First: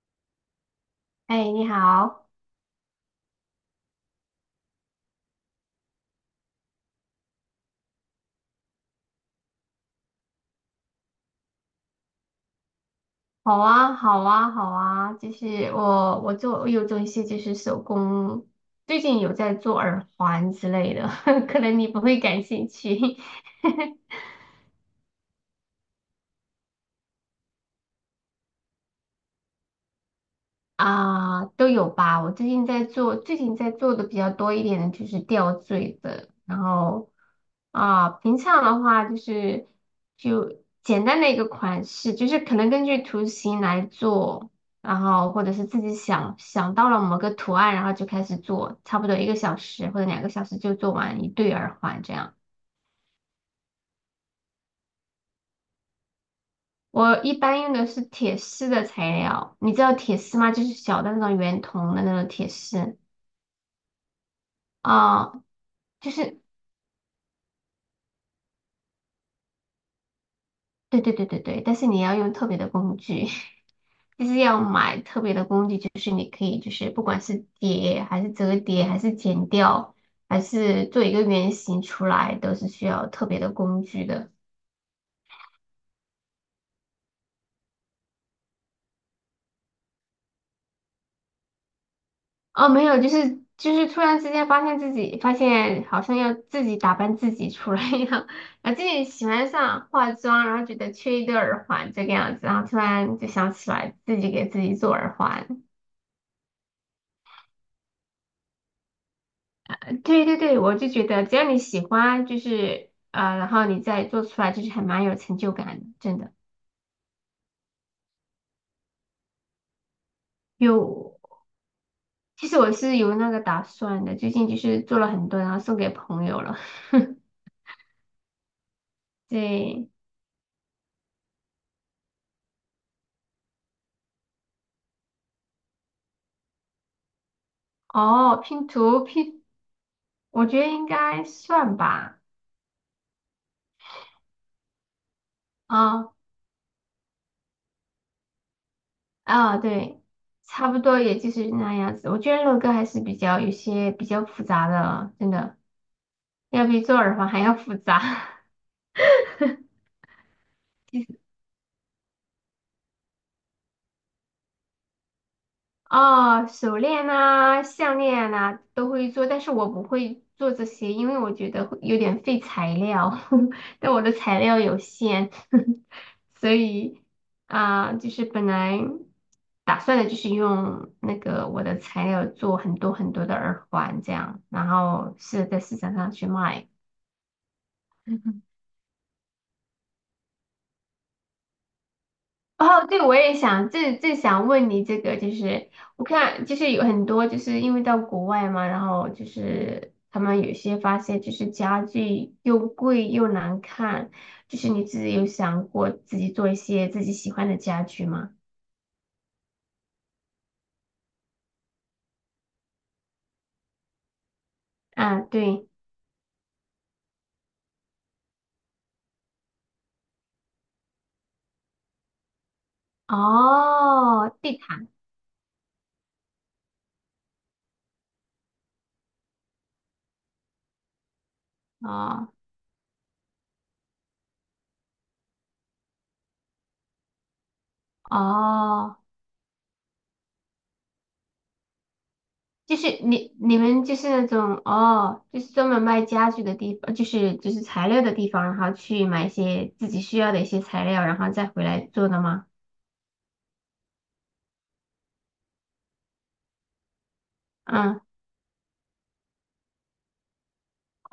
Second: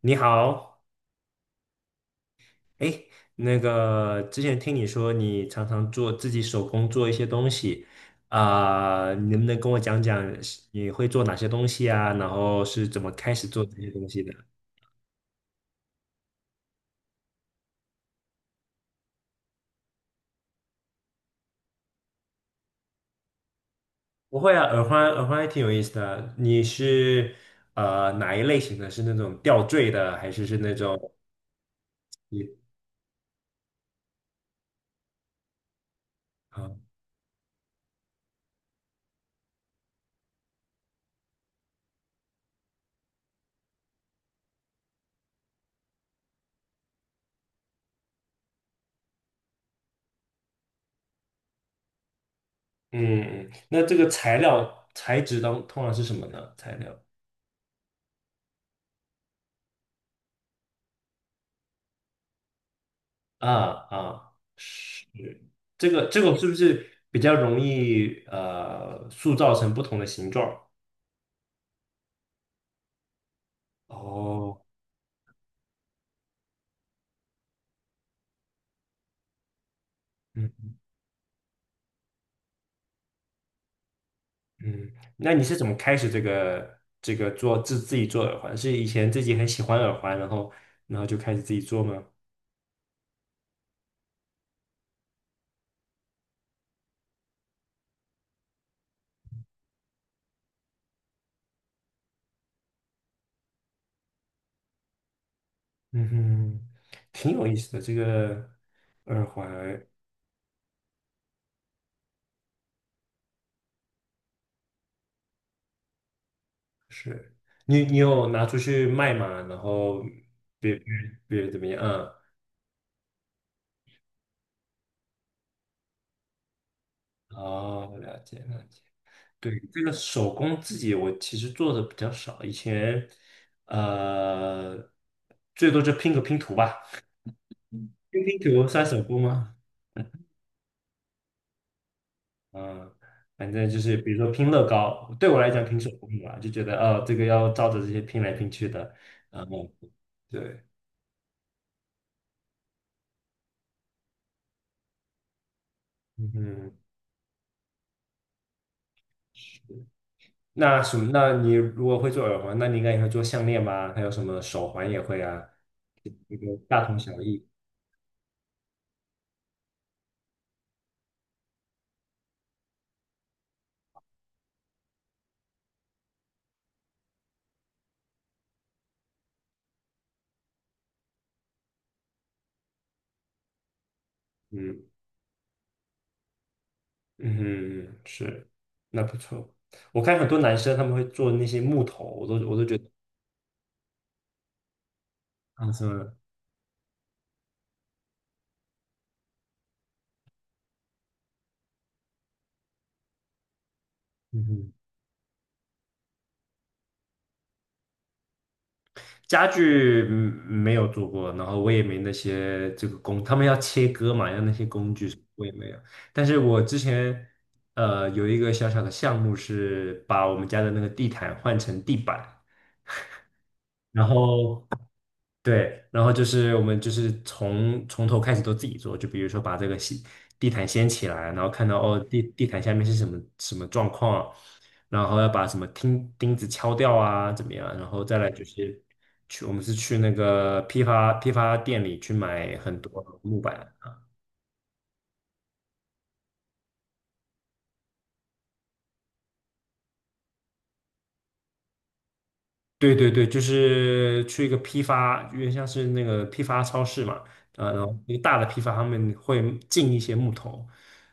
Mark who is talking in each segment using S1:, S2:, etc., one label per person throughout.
S1: 你好。
S2: 哎，你好。
S1: 哎，那个之前听你说你常常做自己手工做一些东西。啊、你能不能跟我讲讲是你会做哪些东西啊？然后是怎么开始
S2: 好
S1: 做这些
S2: 啊，
S1: 东
S2: 好
S1: 西的？
S2: 啊，好啊，就是我有做一些就是手工，最近有在做耳环之类的，可能你不会感兴趣。
S1: 不会啊，耳环还挺有意思的。你是哪一类型的？是那种吊坠的，还是是那种
S2: 啊，都有吧。我
S1: 你
S2: 最近在做，最近在做的比较多一点的就是吊坠的，然
S1: 啊？
S2: 后平常的话就是简单的一个款式，就是可能根据图形来做，然后或者是自己想到了某个图案，然后就开始做，差不多一个小时或者两个小时就做完一对耳环这样。
S1: 嗯。嗯，那这个材料材质当通常是什么呢？材料？
S2: 我一般用的是铁丝的材料，你知道铁丝吗？就是小的那种圆筒的那种铁丝。
S1: 啊，啊，是，
S2: 啊，
S1: 这个
S2: 就
S1: 这个
S2: 是
S1: 是不是比较容易塑造成不同的形状？
S2: 对对对对对，但是你要用特别的工具，就是
S1: 哦，
S2: 要买特别的工具，就是你可以就是不管是叠还是折叠还是剪掉，还
S1: 嗯
S2: 是做一个圆形出来，都是需要特别的工具的。
S1: 嗯，那你是怎么开始这个做自己做耳环？是以前自己很喜欢耳环，然后然后就开始自己做吗？
S2: 哦，没有，就是突然之间发现好像要自己打扮自己出来一样，然后自己喜欢上化妆，然后觉得缺一对耳环这个样子，然后突然就想起来自己给自己做耳环。
S1: 嗯哼，挺有意思的这个耳环。
S2: 对对对，我就觉得只要你喜欢，然后你再做出来，就是还蛮有成就感的，真的。
S1: 是，你你有拿出去卖吗？然后别别
S2: 有，
S1: 别人怎么样？嗯。
S2: 其实我是有那个打算的，最近就是做了很多，然后送给朋友了。
S1: 哦，了解了解。对，这
S2: 对。
S1: 个手工自己我其实做的比较少，以前呃最多就拼个拼图吧，拼
S2: 哦，
S1: 拼图
S2: 拼
S1: 算手
S2: 图
S1: 工
S2: 拼，
S1: 吗？
S2: 我觉得应该算吧。
S1: 嗯。反正就是比如说拼乐高，对我来讲拼手工
S2: 啊、
S1: 吧，就觉得哦这个要照着这些拼来拼去的，然后
S2: 对，
S1: 对。
S2: 差不多也就是那样子。我觉得乐高还是比较复杂的，真的要
S1: 嗯。
S2: 比做耳环还要复杂。
S1: 那什么？那你如果会做耳环，那你应该也会做项链吧？还有什么手环也会啊，这
S2: 哦，
S1: 个
S2: 手
S1: 大同
S2: 链
S1: 小异。
S2: 呐、项链呐、都会做，但是我不会做这些，因为我觉得会有点费材料，但我的材料有限，所以就是本来打算的就是用那个我的材料做很多很多的耳环这样，然
S1: 嗯。
S2: 后是在市场上去卖。
S1: 嗯，是，那不错。我看很多男生他们会做那些木头，我都觉得
S2: 哦，对，我也想，正想问你这个，就
S1: 啊
S2: 是
S1: 什么
S2: 我
S1: 的。
S2: 看，就是有很多，就是因为到国外嘛，然后就是他们有些发现，就是家具又贵又难看，
S1: 嗯
S2: 就是
S1: 哼。
S2: 你自己有想过自己做一些自己喜欢的家具吗？
S1: 家具嗯没有做过，然后我也没那些这个工，他们要切割嘛，要那些工具，
S2: 啊，
S1: 我也
S2: 对。
S1: 没有。但是我之前有一个小小的项目是把我们家的那个地毯换成地板。然
S2: 哦，地
S1: 后
S2: 毯。
S1: 对，然后就是我们就是从头开始都自己做，就比如说把这个地毯掀起来，然后看到哦
S2: 哦
S1: 地毯下面是什么什么状况，然后要把什么钉子敲掉啊，怎么样，然后再来就是
S2: 哦。
S1: 去，我们是去那个批发店里去买
S2: 就
S1: 很
S2: 是
S1: 多
S2: 你
S1: 木
S2: 你
S1: 板。
S2: 们就是那种哦，就是专门卖家具的地方，就是就是材料的地方，然后去买一些自己需要的一些材料，然后再回来做的吗？
S1: 对对对，就是去一个批发，有点像是那个批发超市嘛。啊，然后
S2: 嗯。
S1: 一个大的批发，他们会进一些木头，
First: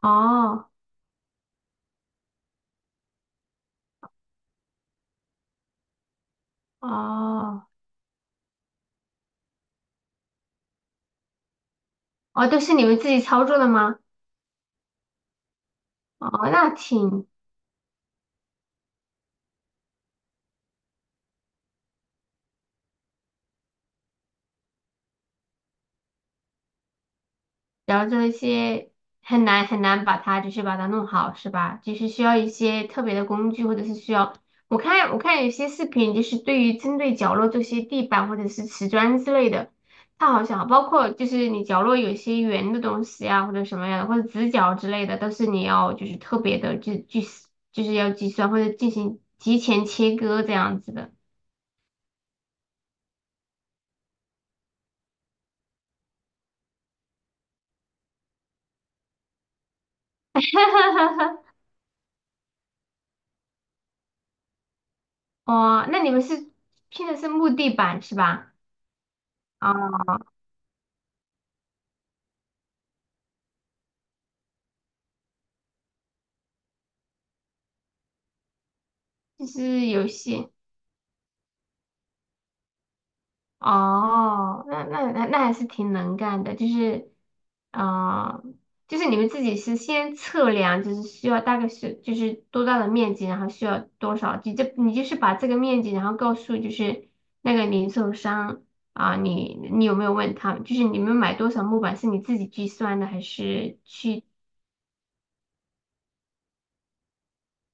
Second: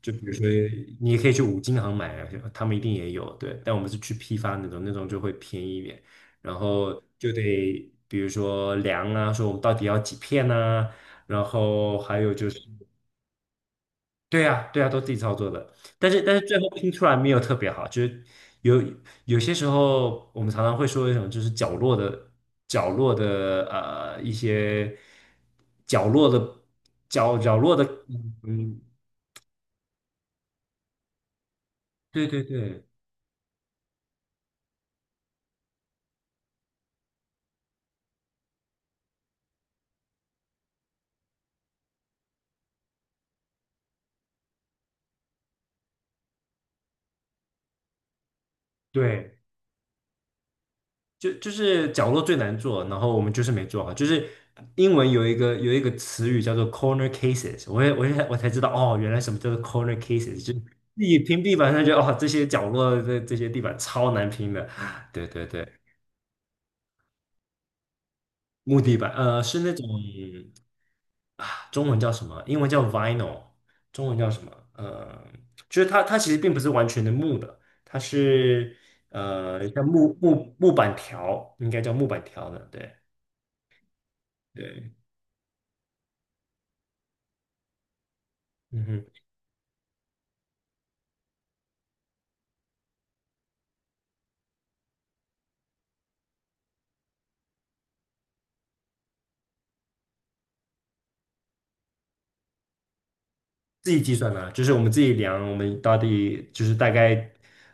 S1: 就比如说
S2: 哦
S1: 你也可以去五金行买啊，他们一定也有。对，但我们是去批发那种，那种就会便宜一点，然后就
S2: 哦
S1: 得比如说量啊，说我们到底要几片呐，然后还有
S2: 哦，
S1: 就是。
S2: 都是你们自己操作的吗？
S1: 对呀，对呀，都自己操作的，但是
S2: 哦，
S1: 最后
S2: 那
S1: 拼出来
S2: 挺
S1: 没有特别好，就是有，有些时候我们常常会说一种就是角落的，角落的一些角落的，角落的。
S2: 然后这一
S1: 嗯，
S2: 些很难把它把它弄好，是吧？就是需
S1: 对
S2: 要
S1: 对
S2: 一
S1: 对
S2: 些特别的工具，或者是需要我看有些视频，就是对于针对角落这些地板或者是瓷砖之类的，它好像包括就是你角落有一些圆的东西啊，或者什么样的，或者直角之类的，都是你要就是特别的就是要计算或者进行
S1: 对，
S2: 提前切割这样子的。
S1: 就就是角落最难做，然后我们就是没做好。就是英文有有一个词语叫做 corner cases。我才知道哦，原来什么叫做 corner cases,就是你平 地板上就哦这些角落的这些地板超难拼的，对对对。
S2: 哦，那你们是拼的是木地板是吧？
S1: 木地板是那种，
S2: 啊，
S1: 中文叫什么？英文叫 vinyl,中文叫什么？就是它其实并不是完全的木的，它是
S2: 就
S1: 像
S2: 是有些。
S1: 木板条，应该叫木板条的，对。
S2: 哦，那
S1: 对。
S2: 那那那还是挺能干的，就是啊、呃
S1: 嗯
S2: 就
S1: 哼。
S2: 是你们自己是先测量，就是需要大概是就是多大的面积，然后需要多少，你就是把这个面积，然后告诉就是那个零售商。你你有没有问他，就是你们买多少木板是你自己计算的还是
S1: 自己计
S2: 去？
S1: 算的，就是我们自己量，我们到底就是大概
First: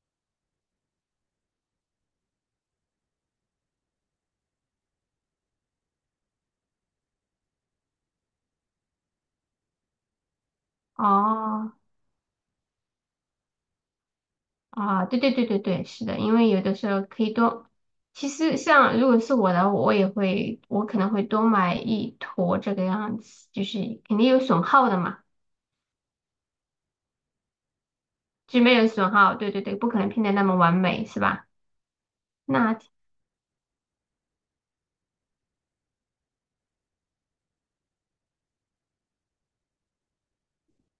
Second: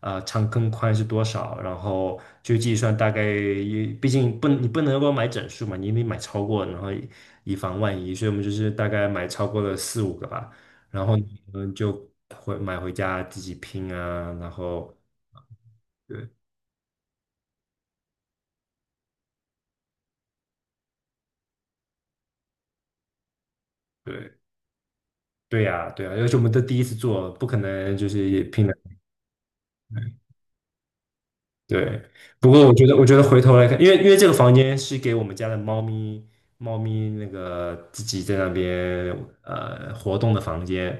S1: 长跟宽是多少，然后就计算大概也，毕竟不，你不能够买整数嘛，你得买超过，然后以防万一，所以我们就是大概买超过了四五个吧，然后们
S2: 哦，
S1: 就买回家自己拼啊。然后
S2: 啊，对对对对对，是的，
S1: 对，
S2: 因为有的时候可以多。其实像如果是我的，我也会，我可能会多买一坨这个样子，就是肯定
S1: 对
S2: 有损耗的嘛，
S1: 对呀，对呀，而且我们都第一次做，不可能就是
S2: 就
S1: 拼的。
S2: 没有损耗，对对对，不可能拼的那么完美，是吧？
S1: 对，不过我
S2: 那
S1: 觉得，我觉得回头来看，因为这个房间是给我们家的猫咪，猫咪那个自己在那边活动的房间。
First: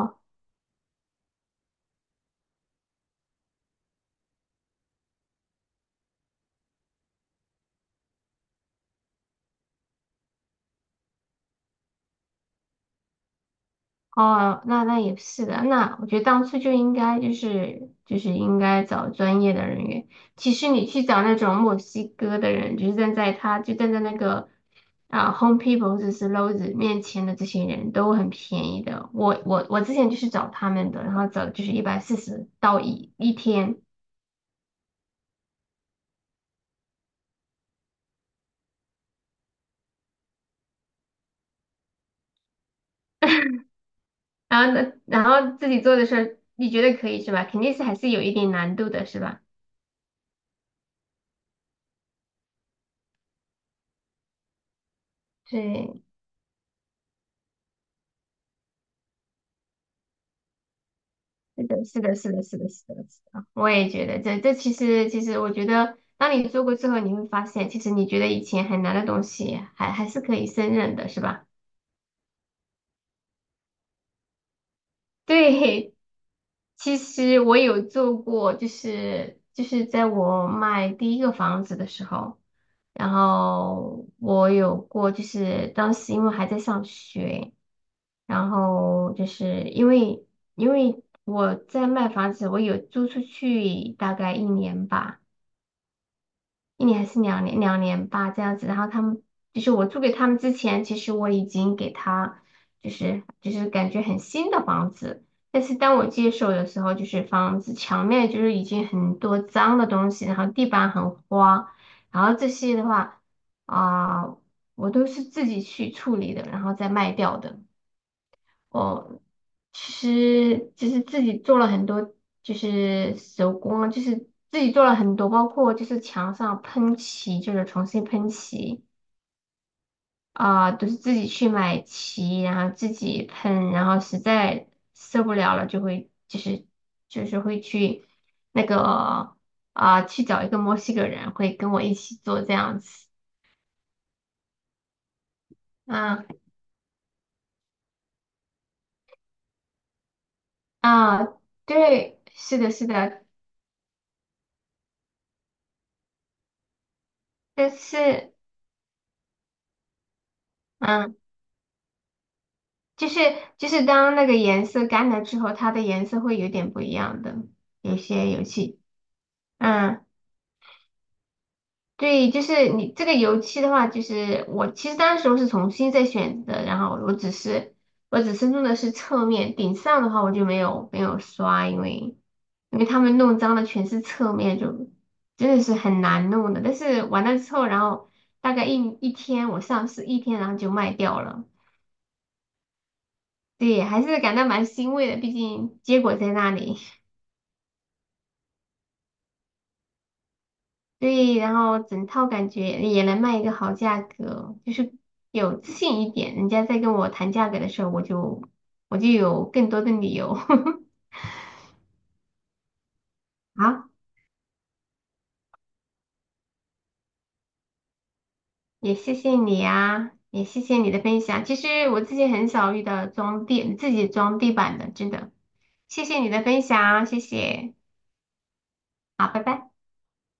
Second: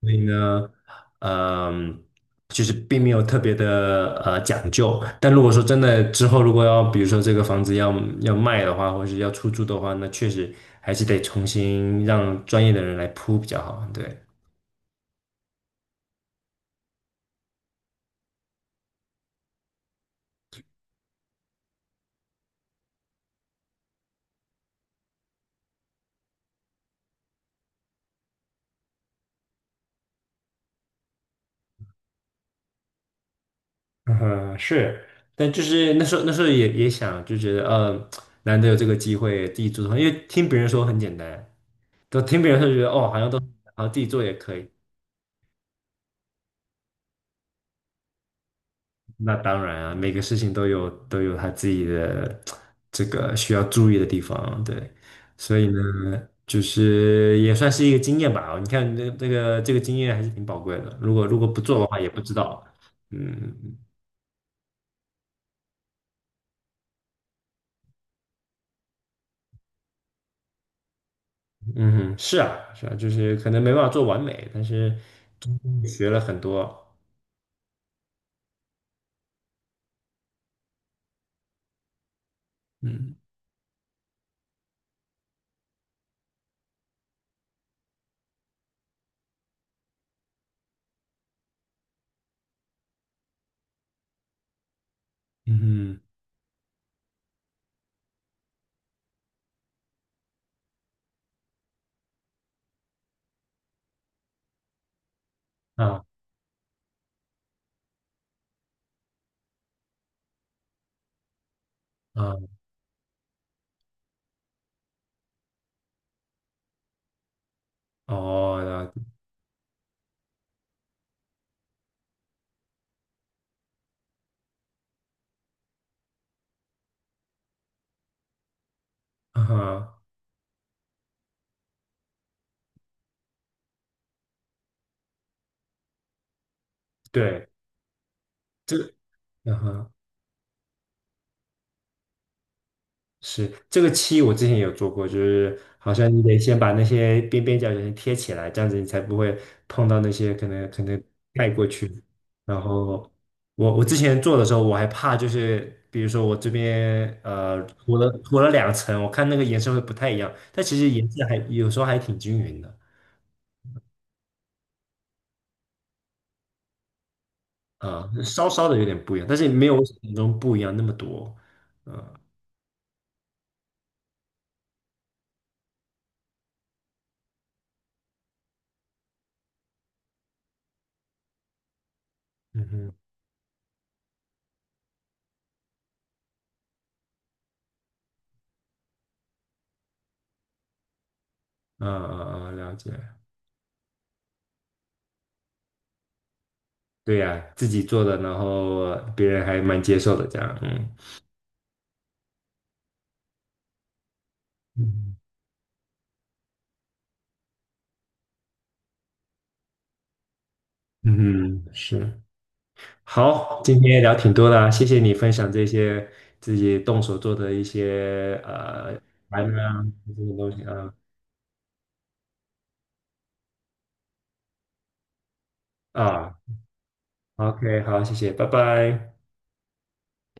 S1: 所以呢，嗯、就是并没有特别的讲究。但如果说真的之后如果要，比如说这个房子要要卖的话，或是要出租的话，那确实还是得重新让专业的人来铺比较好。对。
S2: 哦，那那也是的，那我觉得当初就应该应该找专业的人员。其实你去找那种墨西哥的人，就是站在他就站在那个Home People 或者是 Lowe's 面前的这些人都很便宜的。我之前就是找他们的，然后找就是140到一天。
S1: 嗯，是，但就是那时候也也想，就觉得难得有这个机会自己做的话，因为听别人说很简单，都听别人说觉得哦，好像都，然后自己做也可
S2: 然
S1: 以。
S2: 后呢，然后自己做的事候，你觉得可以是吧？肯定是还是有一点难度的，是
S1: 那
S2: 吧？
S1: 当然啊，每个事情都有他自己的这个需要注意的地方，对。所以呢，
S2: 对，
S1: 就是也算是一个经验吧。你看这个这个经验还是挺宝贵的，如果如果不
S2: 是
S1: 做
S2: 的，
S1: 的话，
S2: 是
S1: 也
S2: 的，
S1: 不
S2: 是
S1: 知
S2: 的，是
S1: 道。
S2: 的，是的，是的，我
S1: 嗯，
S2: 也觉得这其实我觉得，当你做过之后，你会发现，其实你觉得以前很难的东西还是可以胜任的，是吧？
S1: 嗯哼，是啊，是啊，就是可能没办法做完美，但是 真的
S2: 对，
S1: 学了很多。
S2: 其实我有做过，就是在我卖第一个房子的时候，然
S1: 嗯，
S2: 后我有过，就是当时因为还在上学，然后因为我在卖房子，我有租出去大概一年吧。
S1: 嗯
S2: 一年还是两年，两年吧，这样子。然后他们就是我租给他们之前，其实我已经给他感觉很新的房子，但是
S1: 哼，
S2: 当
S1: 啊，
S2: 我接手的时候，就是房子墙面就是已经很多脏的东西，然后地板很花，然后
S1: 啊，
S2: 这些的话啊、我都是自己去处理的，然后再卖掉的。
S1: 哦，了解。
S2: 哦，其实就是自己做了很多，就是手工啊，就是自己做了很多，包括就是墙上喷漆，就是重新喷漆
S1: 啊哈，
S2: 啊，都是自己去买漆，然后自己喷，然后实在受不了了，就
S1: 对，
S2: 会去那
S1: 这，
S2: 个。
S1: 啊哈，
S2: 啊，去找一个墨西哥人，会跟我一起做这样子。
S1: 是，这个漆，我之前也有做过，就是好像你
S2: 啊
S1: 得先把那些边边角角先贴起来，这样子你才不会碰到那些可能可能
S2: 啊，
S1: 盖过去。
S2: 对，是
S1: 然
S2: 的，是
S1: 后
S2: 的，
S1: 我，我之前做的时候，我还怕就是，比如说我这边
S2: 但
S1: 涂了
S2: 是。
S1: 涂了两层，我看那个颜色会不太一样，但其实颜
S2: 嗯。
S1: 色还有时候还挺均匀的。
S2: 就是就是当那个颜色干了之后，它的颜色会有点不一样的，有
S1: 啊，
S2: 些油
S1: 稍稍的
S2: 漆。
S1: 有点不一样，但是没有我想
S2: 嗯，
S1: 象中不一样那么多。
S2: 对，就是你这个油漆的话，就是我其实当时候是重新再选的，然后我只是弄的是侧面，顶上的话我就没有刷，因为
S1: 嗯哼，
S2: 他们弄脏的全是侧面，就真的是很难弄的。但是完了之后，然后大概一天，我上市一天，然后就卖掉了。
S1: 嗯嗯嗯，了解。
S2: 对，还是感到蛮欣慰的，毕竟结果在那里。
S1: 对呀，自己做的，然后别人还蛮接受的，这样。嗯，
S2: 对，然后整套感觉也能卖一个好价格，就是
S1: 嗯
S2: 有自信一点。人家在跟我谈价格的时候，我就有更多的理由。
S1: 嗯，是，好，今
S2: 好，
S1: 天聊挺多的啊，谢谢你分享这些自己动手做的一些
S2: 也谢谢
S1: 玩
S2: 你
S1: 啊
S2: 啊，
S1: 这些
S2: 也
S1: 东
S2: 谢
S1: 西
S2: 谢你
S1: 啊。
S2: 的分享。其实我自己很少遇到装地自己装地板的，真的。谢谢你
S1: 啊
S2: 的分享，谢谢。
S1: ，OK,好，谢谢，拜拜。
S2: 好，拜拜。